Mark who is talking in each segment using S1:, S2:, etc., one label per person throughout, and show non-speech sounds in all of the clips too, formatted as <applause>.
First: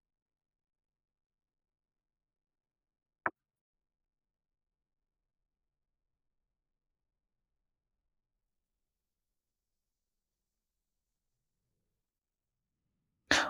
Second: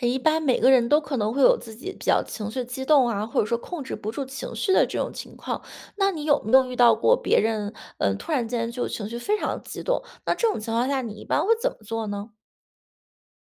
S1: 一般每个人都可能会有自己比较情绪激动啊，或者说控制不住情绪的这种情况。那你有没有遇到过别人，突然间就情绪非常激动？那这种情况下，你一般会怎么做呢？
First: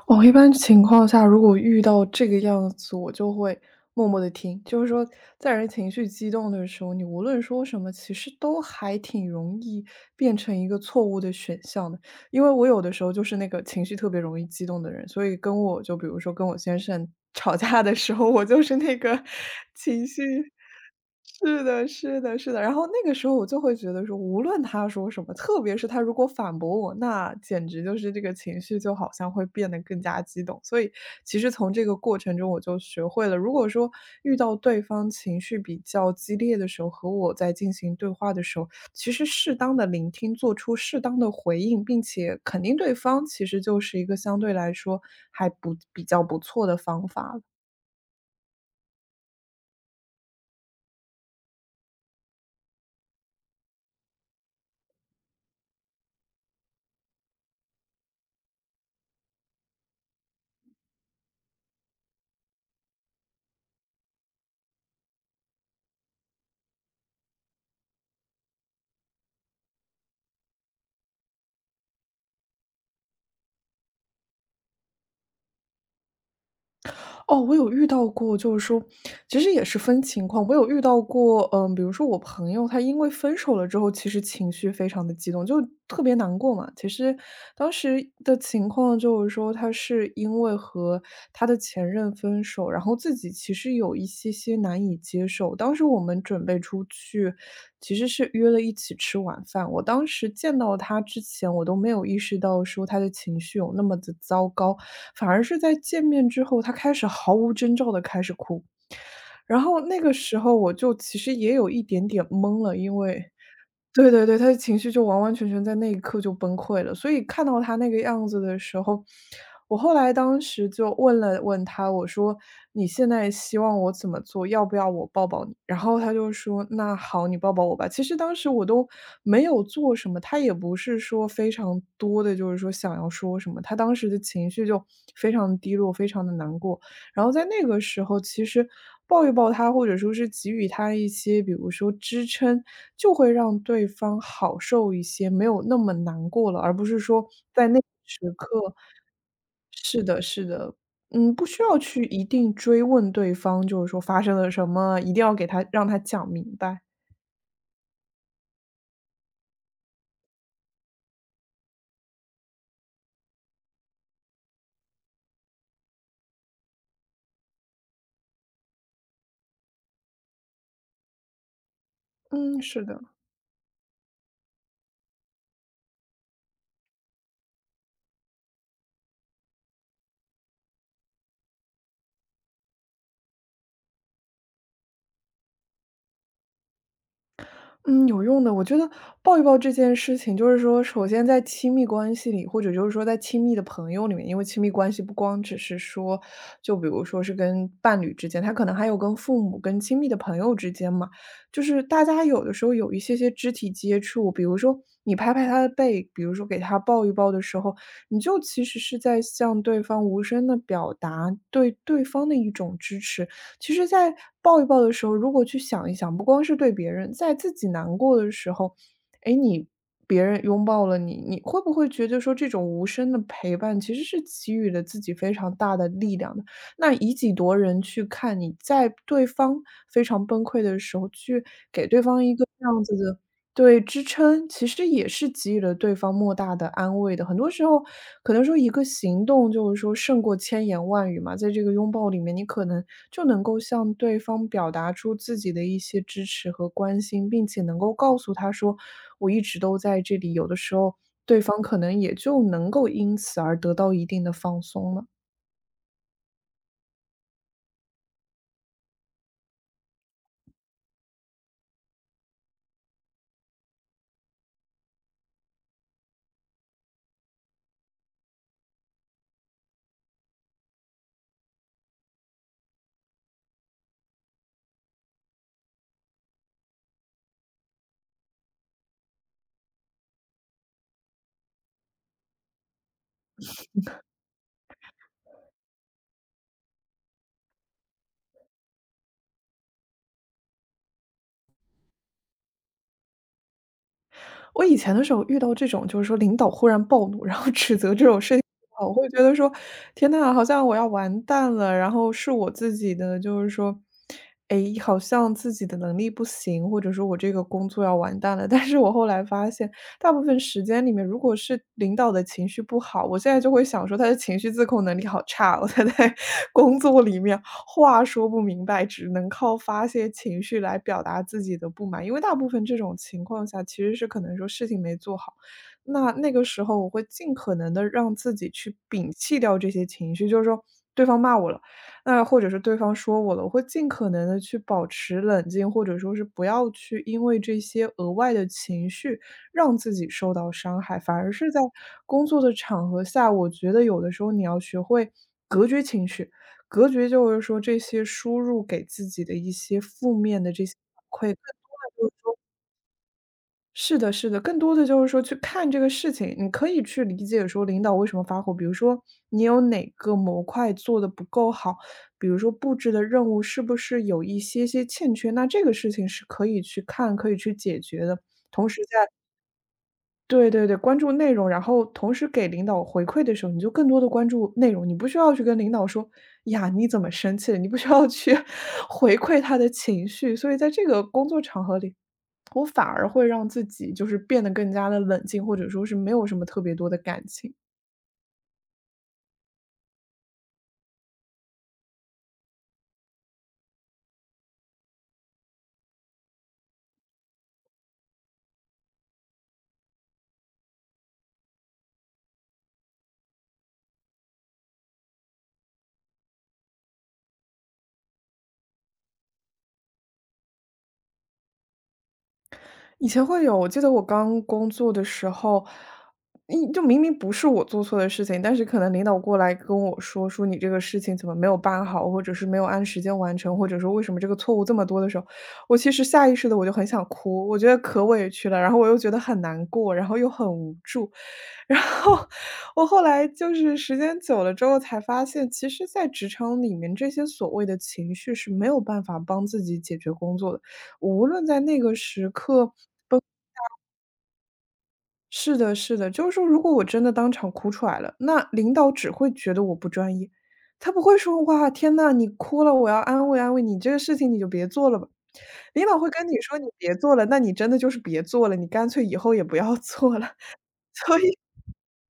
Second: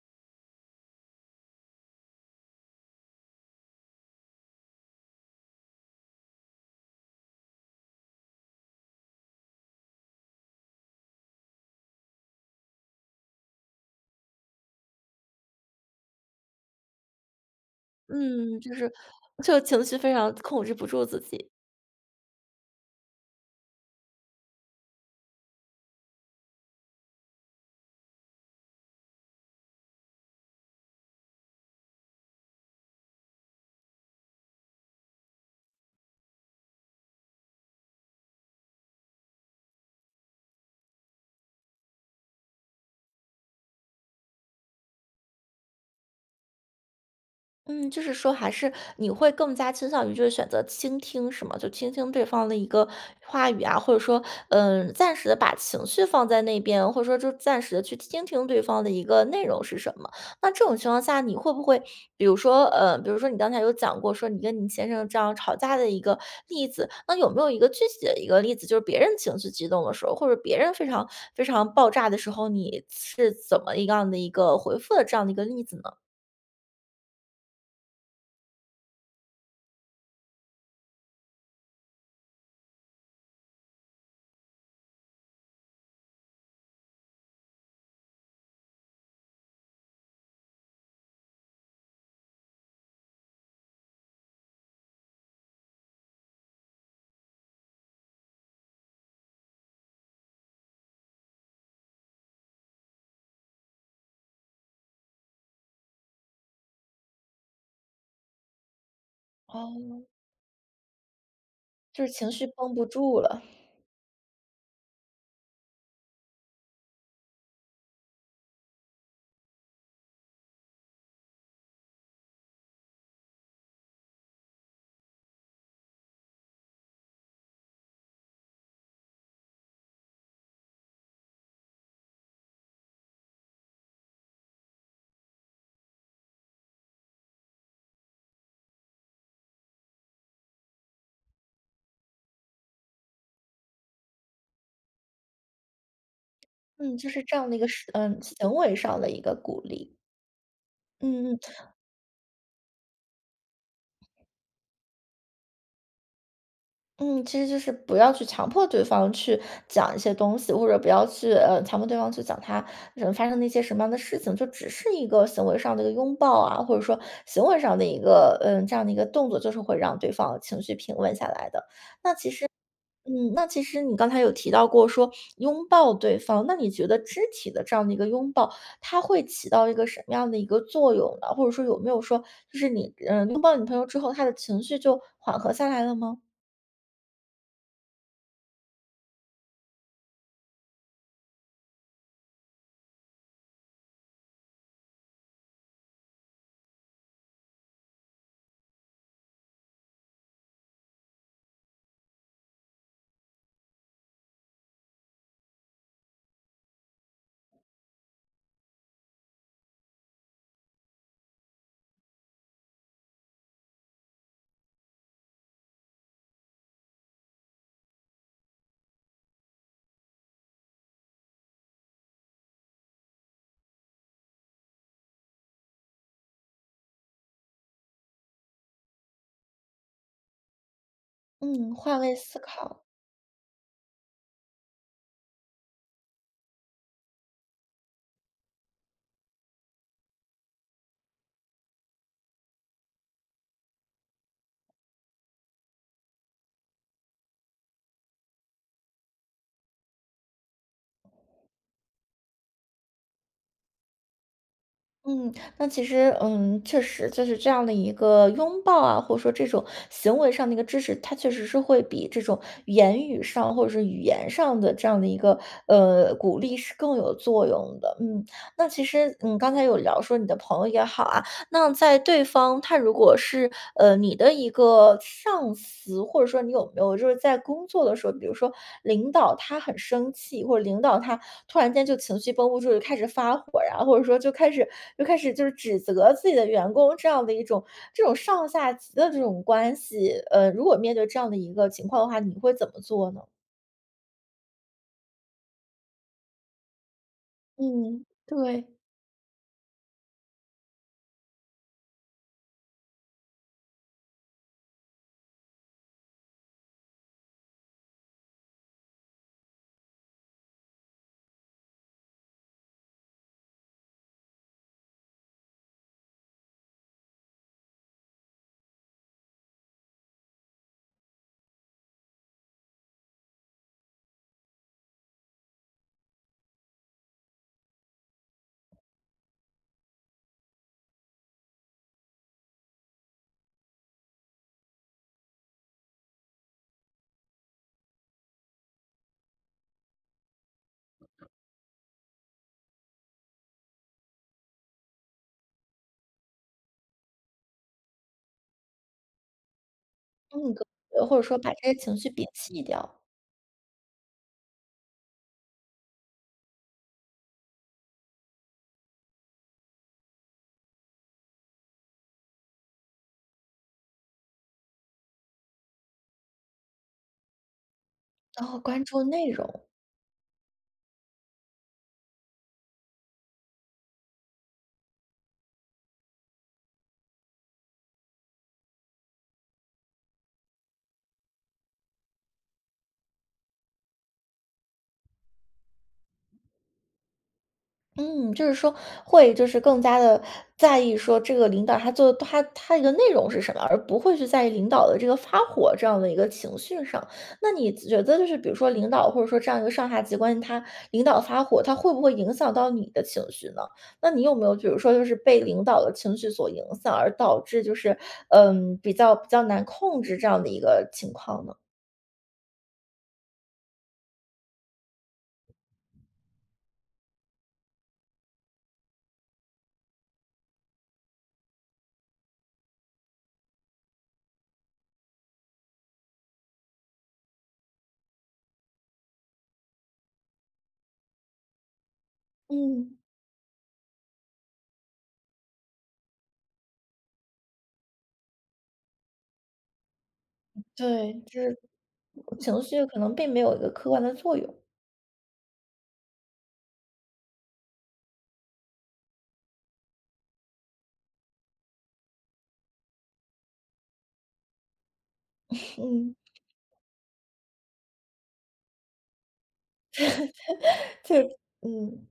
S2: 哦，一般情况下，如果遇到这个样子，我就会默默的听。就是说，在人情绪激动的时候，你无论说什么，其实都还挺容易变成一个错误的选项的。因为我有的时候就是那个情绪特别容易激动的人，所以跟我就比如说跟我先生吵架的时候，我
S1: 嗯，
S2: 就
S1: 就
S2: 是
S1: 是
S2: 那个
S1: 就
S2: <laughs>
S1: 情绪
S2: 情
S1: 非常
S2: 绪
S1: 控制不住自己。
S2: 是的是的是的。然后那个时候我就会觉得说，无论他说什么，特别是他如果反驳我，那简直就是这个情绪就好像会变得人更加激动。所以其实从这个过程中，我就学会了，如果说遇到对方情绪比较激烈的时候，和我在进行对话的时候，其实适当的聆听，做出适当的回应，并且肯定对方，其实就是一个相对来说还不比较不错的方法了。
S1: 嗯，就是说还是你会更加倾向于就是选择倾听，是吗？就倾听对方的一个话语啊，或者说，暂时的把情绪放在那边，或者说就暂时的去听听对方的一个内容是什么。那这种情况下，你会不会，比如说，比如说你刚才有讲过，说你跟你先生这样吵架的一个例子，那有没有一个具体的一个例子，就是别人情绪激动的时候，或者别人非常非常爆炸的时候，你是怎么一样的一个回复的这样的一个例子呢？
S2: 哦，我有遇到过，就是说其实也是分情况。我有遇到过，比如说我朋友，他因为分手了之后，其实情绪非常的激动，就特别难过嘛。其实当时的情况就是说，他是因为和他的前任分手，然后自己其实有一些些难以接受。当时我们准备出去，其实是约了一起吃晚饭。我当时见到他之前，我都没有意识到说他的情绪有那么的糟糕，反而是在见面之后，他开始毫无征兆的开始哭。然后那
S1: 哦。
S2: 个时候我就其实也有一
S1: 就
S2: 点
S1: 是
S2: 点
S1: 情绪
S2: 懵
S1: 绷
S2: 了。
S1: 不
S2: 因
S1: 住
S2: 为
S1: 了。
S2: 对对对，他的情绪就完完全全在那一刻就崩溃了。所以看到他那个样子的时候，我后来当时就问了问他，我说：“你现在希望我怎么做？要不要我抱抱你？”然后他就说：“那好，你抱抱我吧。”其实当时我都没有做什么，他也不是说非常多的，就是说想要说什么，他当时的情绪就非常低落，非常的难过。然后在那个时候，其实抱一抱他，或者说是给予他一些，比如说支撑，就会让对方好受一些，没有那么难过了，而不
S1: 嗯，
S2: 是
S1: 就是
S2: 说
S1: 这样的一个
S2: 在那个
S1: 是
S2: 时
S1: 行
S2: 刻，
S1: 为上的一个鼓励。
S2: 是的，是的。
S1: 嗯嗯
S2: 不需要去一定追问对方，就是说发生了什么，一定要给他让他讲明白。
S1: 嗯，其实就是不要去强迫对方去讲一些东西，或者不要去强迫对方去讲他发生的一些什么样的事情，就只是一个行为上的一个拥抱啊，或者说行为上的一个这样的一个动作，就是会让对方情绪平稳下来的。
S2: 嗯，是的。
S1: 嗯，那其实你刚才有提到过说拥抱对方，那你觉得肢体的这样的一个拥抱，它会起到一个什么样的一个作用呢？或者说有没有说，就是你拥抱你朋友之后，他的情绪就缓和下来了吗？
S2: 嗯，有用的。我觉得抱一抱这件事情，就是说，首先在亲密关系里，或者就是说在亲密的朋友里面，因为亲密关系不光只是说，就比如说是跟伴侣之间，他可能还有跟父母、跟亲密的朋友之间嘛，就是大家有的时候有一些些肢体接触，比如说你拍拍他的背，比如说给他抱一抱的时候，你就其实是在向对方无声的表达对对方的一种支持。其实在抱一抱的时候，如果去想一想，不光是对别人，在自己难过的时候，哎，别人拥抱了你，你会不会觉得说这种无声的陪伴其实是给予了自己非常大的力量的？那以己度人去看你在对方非常崩溃的时候去
S1: 嗯，换位思
S2: 这
S1: 考。
S2: 样子的。对，支撑其实也是给予了对方莫大的安慰的。很多时候，可能说一个行动就是说胜过千言万语嘛，在这个拥抱里面，你可能就能够向对方表达出自己的一些支持和关心，并且能够告诉他说我一直都在这里。有的时候，对方可能也就能够因此而得到一定的放松了。
S1: 嗯，那其实，确实就是这样的一个拥抱啊，或者说这种行为上的一个支持，它确实是会比这种言语上或者是语言上的这样的一个鼓励是更有作用的。嗯，那其实，刚才有聊说你的朋友也好啊，那在对方他如果是，你的一个上司，或者说你有没有就是在工作的时候，比如说领导他很生气，或者领导他突然间就情绪绷不住，就开始发火呀，或者说就开始就是指责自己的员工这样的一种这种上下级的这种关系，如果面对这样的一个情况的话，你会怎么做呢？
S2: 我以前的时候遇到这种，就是说领导忽然暴怒，然后指责
S1: 嗯，
S2: 这种事情，
S1: 对。
S2: 我会觉得说：“天呐，好像我要完蛋了。”然后是我自己的，就是说，哎，好像自己的能力不行，或者说我这个工作要完蛋了。但是我后来发现，大部分时间里面，如果是领导的情绪不好，我现在就会想说他的情绪自控能力好差，他在工作里面话说不明白，只能靠发泄情绪来表达自己的不满。因为大部分这种情况下，其实是可能说事情没做好，那个时候我会尽可能的让自己去摒弃掉这些情绪，就是说对方骂我了，那或者是对方说我了，我会尽可能的去保持冷静，或者说是不要去因为这些额外的情绪让自己受到伤害，反而是在工作的场合下，我觉得有的时候你要学会隔绝情绪，隔绝就是说这些输入给自己的一些负面的
S1: 嗯，
S2: 这些反
S1: 或者
S2: 馈。
S1: 说把
S2: 更
S1: 这些情绪摒弃掉，
S2: 是的，是的，更多的就是说去看这个事情，你可以去理解说领导为什么发火，比如说你有哪个模块做的不够好，比如说布置的任务是不是有一些些欠缺，那这个事情是可以去看，可以去解决的。
S1: 然后
S2: 同时，
S1: 关注内容。
S2: 对对对，关注内容，然后同时给领导回馈的时候，你就更多的关注内容，你不需要去跟领导说：“呀，你怎么生气了？”你不需要去 <laughs> 回馈他的情绪。所以在这个工作场合里，我反而会让自己就是变得更加的冷静，或者说是没有什么特别多的感情。
S1: 嗯，就是说会就是更加的在意说这个领导他做他一个内容是什么，而不会去在意领导的这个发火这样的一个情绪上。那你觉得就是比如说领导或者说这样一个上下级关系，他领导发火，他会不会影响到你的情绪呢？那你有没有比如说就是被领导的情绪所影响，而导致就是，比较难控制这样的一个情况呢？
S2: 以前会有，我记得我刚工作的时候，就明明不是我做错的事情，但是可能领导过来跟我说你这个事情怎么没有办好，或者是没有按时间完成，或者说为什么这个错误这么多的时候，我其实下意识的就很想哭，我觉得可委屈了，然后我又觉得很难过，然后又很无助，<laughs> 然后我
S1: 嗯，
S2: 后来就是时间久了之后才发现，其实在职场里面这些所谓的情绪是没有办法帮自己解决工作的，
S1: 对。
S2: 无
S1: 就
S2: 论
S1: 是
S2: 在那个时
S1: 情
S2: 刻。
S1: 绪可能并没有一个客观的作用，
S2: 是的是的，就是说如果我真的当场哭出来了，那领导只会觉得我不专业，他不会说：“哇，天呐，你哭了，我要安慰安慰你，这个事情你就别做了吧。”领导会
S1: 嗯。
S2: 跟你说：“你别做了，那你真的就是别做了，你干脆以后也不要做了。”
S1: <laughs>
S2: 所以
S1: 就嗯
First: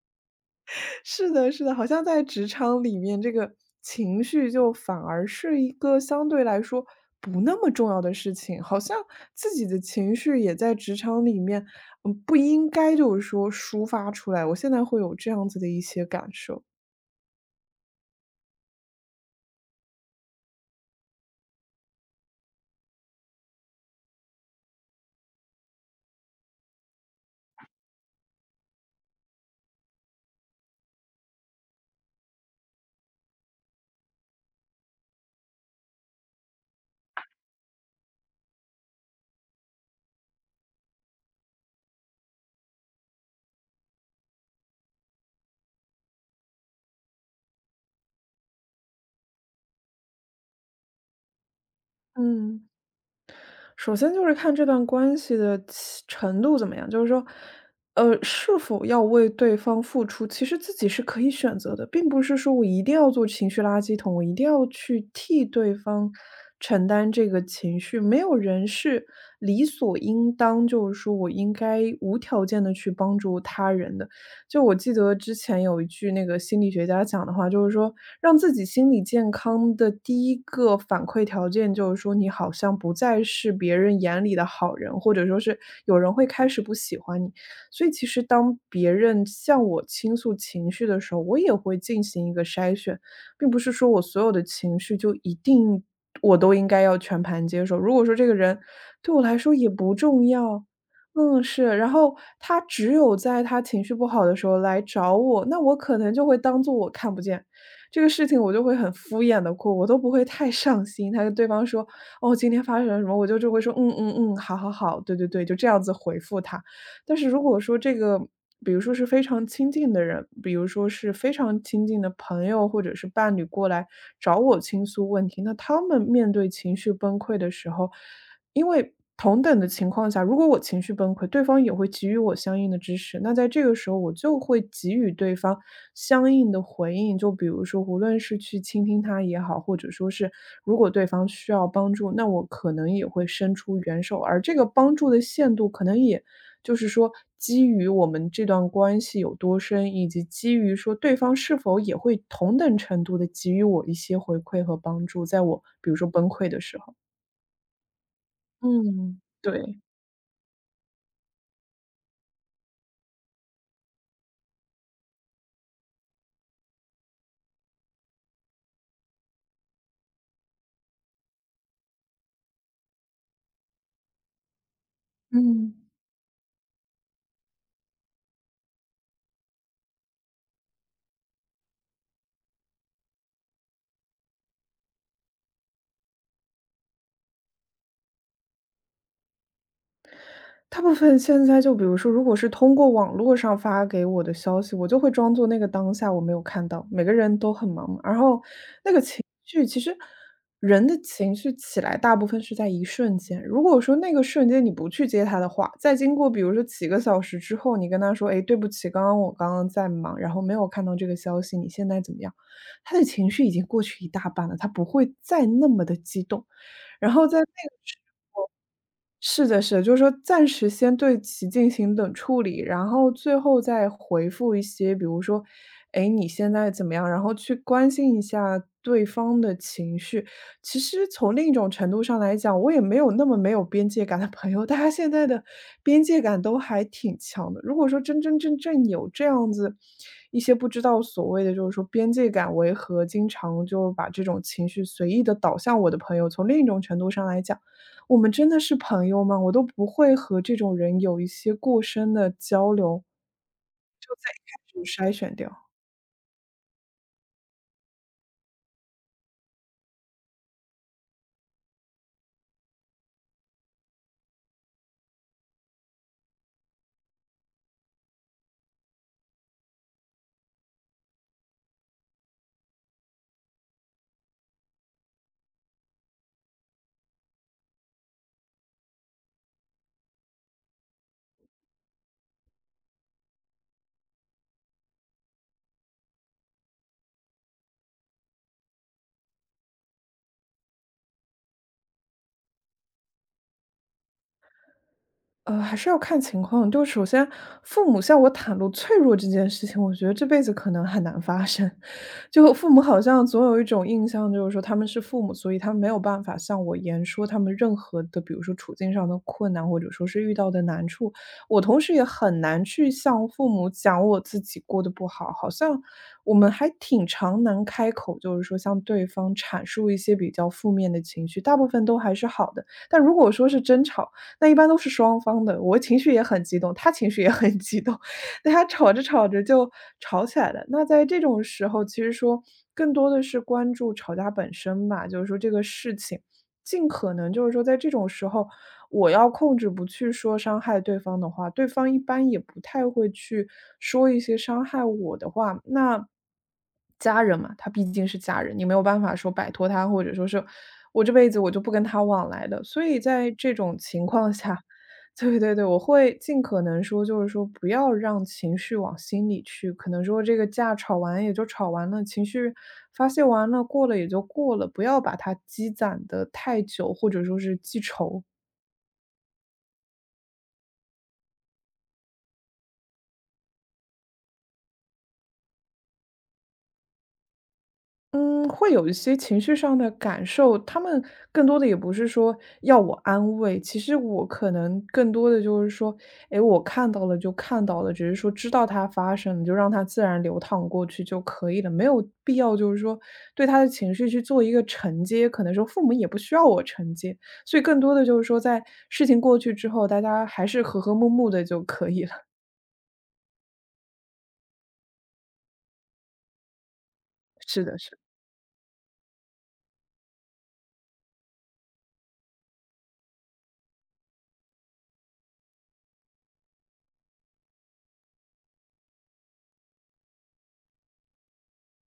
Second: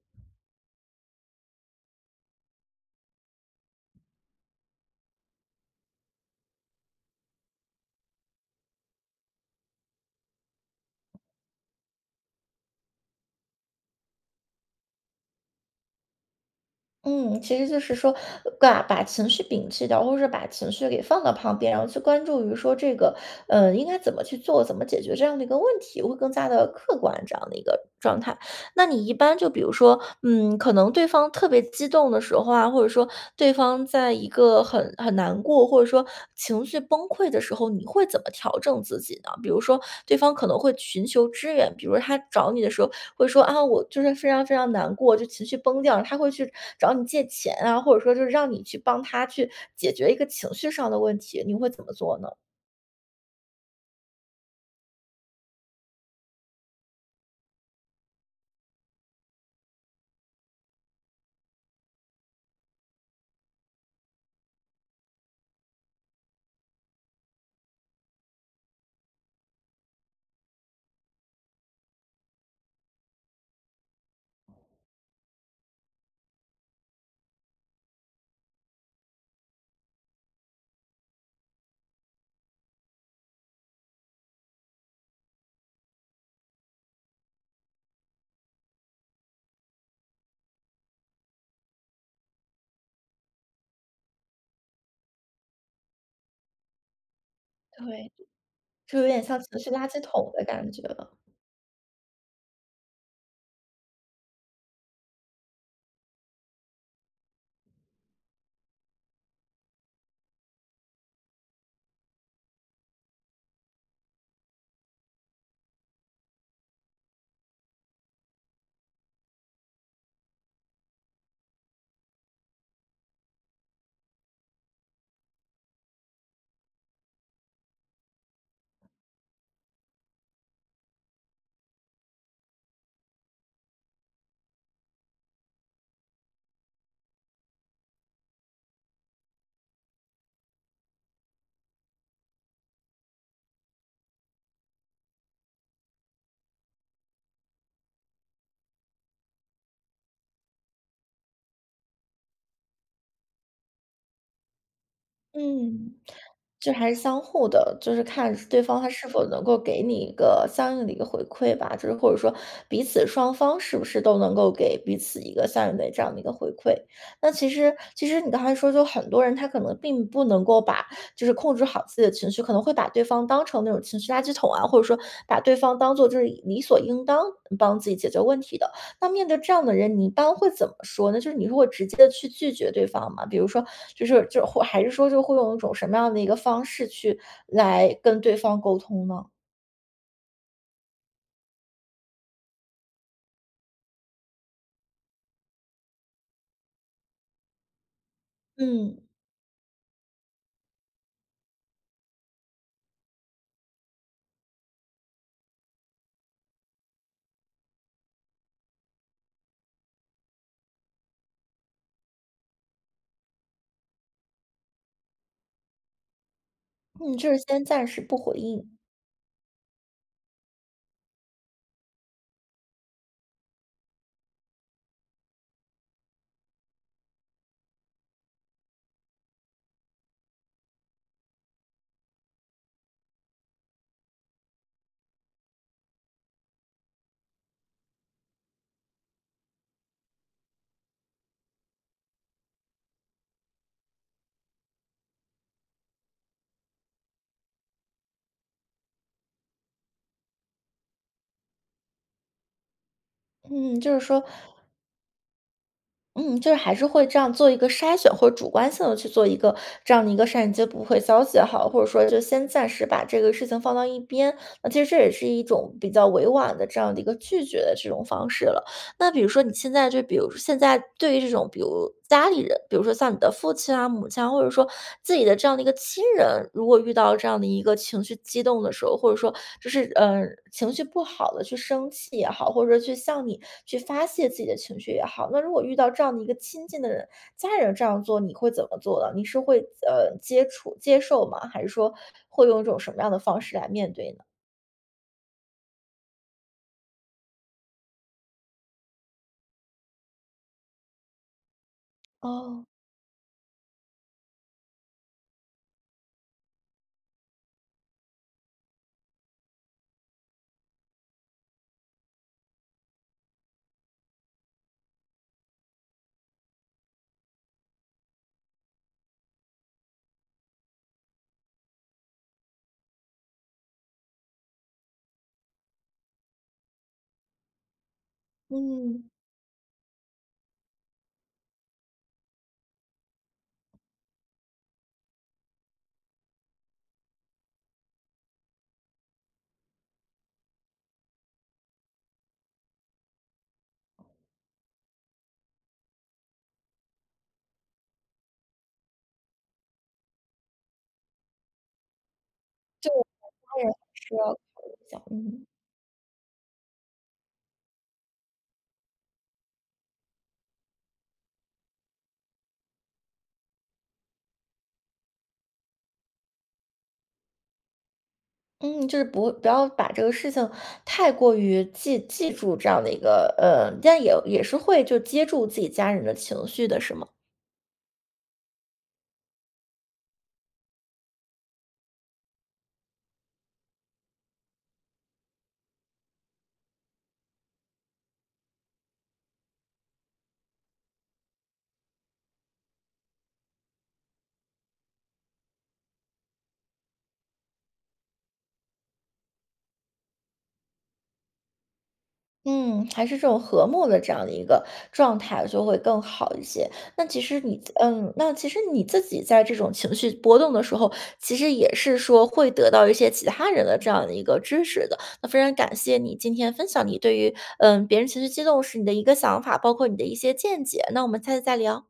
S2: 是的，是的，好像在职场里面，这个情绪就反而是一个相对来说不那么重要的事情，好像自己的情绪也在职场里面，不应该就是说抒发出来。我现在会有这样子的一些感受。
S1: 嗯，其实就是说，把情绪摒弃掉，或者是把情绪给放到旁边，然后去关注于说这个，应该怎么去做，怎么解决这样的一个问题，会更加的客观这样的一个状态。那你一般就比如说，可能对方特别激动的时候啊，或者说对方在一个很难过，或者说情绪崩溃的时候，你会怎么调整自己呢？比如说对方可能会寻求支援，比如他找你的时候，会说啊，我就是非常非常难过，就情绪崩掉了他会去找你借钱啊，或者说就是让你去帮他去解决一个情绪上的问题，你会怎么做呢？
S2: 嗯，首先就是看这段关系的其程度怎么样，就是说，是否要为对方付出，其实自己是可以选择的，并不是说我一定要做情绪垃圾桶，我一定要去替对方承担这个情绪。没有人是理所应当，就是说我应该无条件的去帮助他人的。就我记得之前有一句那个心理学家讲的话，就是说让自己心理健康的第一个反馈条件，就是说你好像不再是别人眼里的好人，或者说是有人会开始不喜欢你。所以其实当别人向我倾诉情绪的时候，我也会进行一个筛选，并不是说我所有的情绪就一定我应该要全盘接受。如果
S1: 对。
S2: 说这个人
S1: 就有
S2: 对我
S1: 点
S2: 来
S1: 像
S2: 说
S1: 情
S2: 也
S1: 绪垃
S2: 不
S1: 圾
S2: 重
S1: 桶的
S2: 要，
S1: 感觉了。
S2: 嗯，是，然后他只有在他情绪不好的时候来找我，那我可能就会当做我看不见，这个事情我就会很敷衍的过，我都不会太上心。他跟对方说：“哦，今天发生了什么？”我就会说：“嗯嗯嗯，好好好，对对对。”就这样子回复他。但是如果说这个，比如说是非常亲近的人，比如说是非常亲近的朋友或者是伴侣过来找我倾诉问题，那他们面对情绪崩溃的时候，因为同等的情况下，如果我情绪崩溃，对方也会给予我相应的支持。那在这个时候，我就会给予对方相应的回应。就比如说，无论是去倾听他也好，或者说是如果对方需要帮助，那我可能也会伸出援手，而这个帮助的限度可能也就是说基于我们这段关系有多深，以及基于说对方是否也会同等程度的给予我一些回馈和帮助，在我比
S1: 嗯，
S2: 如说崩溃的
S1: 就
S2: 时
S1: 还是
S2: 候。
S1: 相互的，就是看对方他是
S2: 嗯，
S1: 否能够
S2: 对。
S1: 给你一个相应的一个回馈吧，就是或者说彼此双方是不是都能够给彼此一个相应的这样的一个回馈。那其实，其实你刚才说，就很多人他可能并不能够把就是控制好自己的情绪，可能会把对方当成那种情绪垃圾桶啊，或者说把对
S2: 嗯。
S1: 方当做就是理所应当帮自己解决问题的。那面对这样的人，你一般会怎么说呢？就是你会直接的去拒绝对方吗？比如说就是就或还是说就会用一种什么样的一个方式去来跟对方沟通呢？
S2: 大部分现在就比如说，如果是通过网络上发给我的消息，我就会装作那个当下我没有看到。每个人都很忙嘛，然后那
S1: 嗯，
S2: 个情绪其实人的情绪起来大部分是在一瞬间。如果说那个瞬间你不去接他的话，再经过比如说几个小时之后，你跟他说：“哎，对不起，刚刚我在忙，然后没有看到这个消息，你现在怎么样？”他的情绪已经过去一大半了，他不会再那么的激动。然
S1: 嗯，
S2: 后
S1: 就是
S2: 在那个
S1: 先暂时不回应。
S2: 是的，是的，就是说暂时先对其进行冷处理，然后最后再回复一些，比如说，哎，你现在怎么样？然后去关心一下对方的情绪。其实从另一种程度上来讲，我也没有那么没有边界感的朋友，<laughs> 大家现在的边界感都还挺强的。如果说真真正正有这样子一些不知道所谓的就是说边界感为何，经常就把这种情绪随意的导向我的朋友，从另一种程度上来讲。我们真的是朋友吗？我都不会和这种人有一些过深的交流，
S1: 嗯，就是说
S2: 就筛选掉。
S1: 嗯，就是还是会这样做一个筛选，或者主观性的去做一个这样的一个善接不回消息也好，或者说就先暂时把这个事情放到一边，那其实这也是一种比较委婉的这样的一个拒绝的这种方式了。那比如说你现在就比如现在对于这种比如家里人，比如说像你的父亲啊、母亲啊，或者说自己的这样的一个亲人，如果遇到这样的一个情绪激动的时候，或者说就是情绪不好的去生气也好，或者说去向你去发泄自己的情绪也好，那如果遇到这样的一个亲近的人、家人这样做，你会怎么做呢？你是会接受吗？还是说会用一种什么样的方式来面对呢？
S2: 还是要看情况。就首先，父母向我袒露脆弱这件事情，我觉得这辈子可能很难发生。<laughs> 就
S1: 哦，
S2: 父母好像总有一种印象，就是说他们是父母，所以他们没有办法向我言说他们任何的，比如说处境上的困难，或者说是遇到的难处。我同时也很难去向父母讲我自己过得不好，好像我们还挺常难开口，就是说向对方阐述一些比较负面的情绪，大部分都还是好的。但如果说是争吵，那一般都是双方的，我情绪也很激动，他情绪也很激动，<laughs> 大家吵着
S1: 嗯，
S2: 吵着就吵起来了。那在这种时候，其实说更多的是关注吵架本身吧，就是说这个事情，尽可能就是说在这种时候，我要控制不去说伤害对方的话，对方一般也不太会去说一些伤害我的话，那家人嘛，他毕竟是家人，你没有办法说摆脱他，或者说是我这辈子我就不跟他往来的。所以在这
S1: 家人
S2: 种
S1: 还
S2: 情
S1: 是要
S2: 况下，
S1: 考虑一下，
S2: <laughs> 对
S1: 嗯。
S2: 对对，我会尽可能说，就是说不要让情绪往心里去。可能说这个架吵完也就吵完了，情绪发泄完了，过了也就过了，不要把它积攒的太久，或者说是记仇。
S1: 嗯，就是不要把这个事情太过于记住这样的一个，但也是会就接住自己家人的情绪的，是吗？
S2: 嗯，会有一些情绪上的感受，他们更多的也不是说要我安慰，其实我可能更多的就是说，诶，我看到了就看到了，只是说知道它发生了，就让它自然流淌过去就可以了，没有必要就是说对他的情绪去做一个承接，可能说父母也不需要我承接，所以更多的就是说在事情过去之后，大家还是和和睦睦的就可以了。
S1: 嗯，还是这种和睦的这样的一个状态就会更好一些。那其实
S2: <laughs>
S1: 你，
S2: 是的，是的。
S1: 那其实你自己在这种情绪波动的时候，其实也是说会得到一些其他人的这样的一个支持的。那非常感谢你今天分享你对于，别人情绪激动时你的一个想法，包括你的一些见解。那我们下次再聊。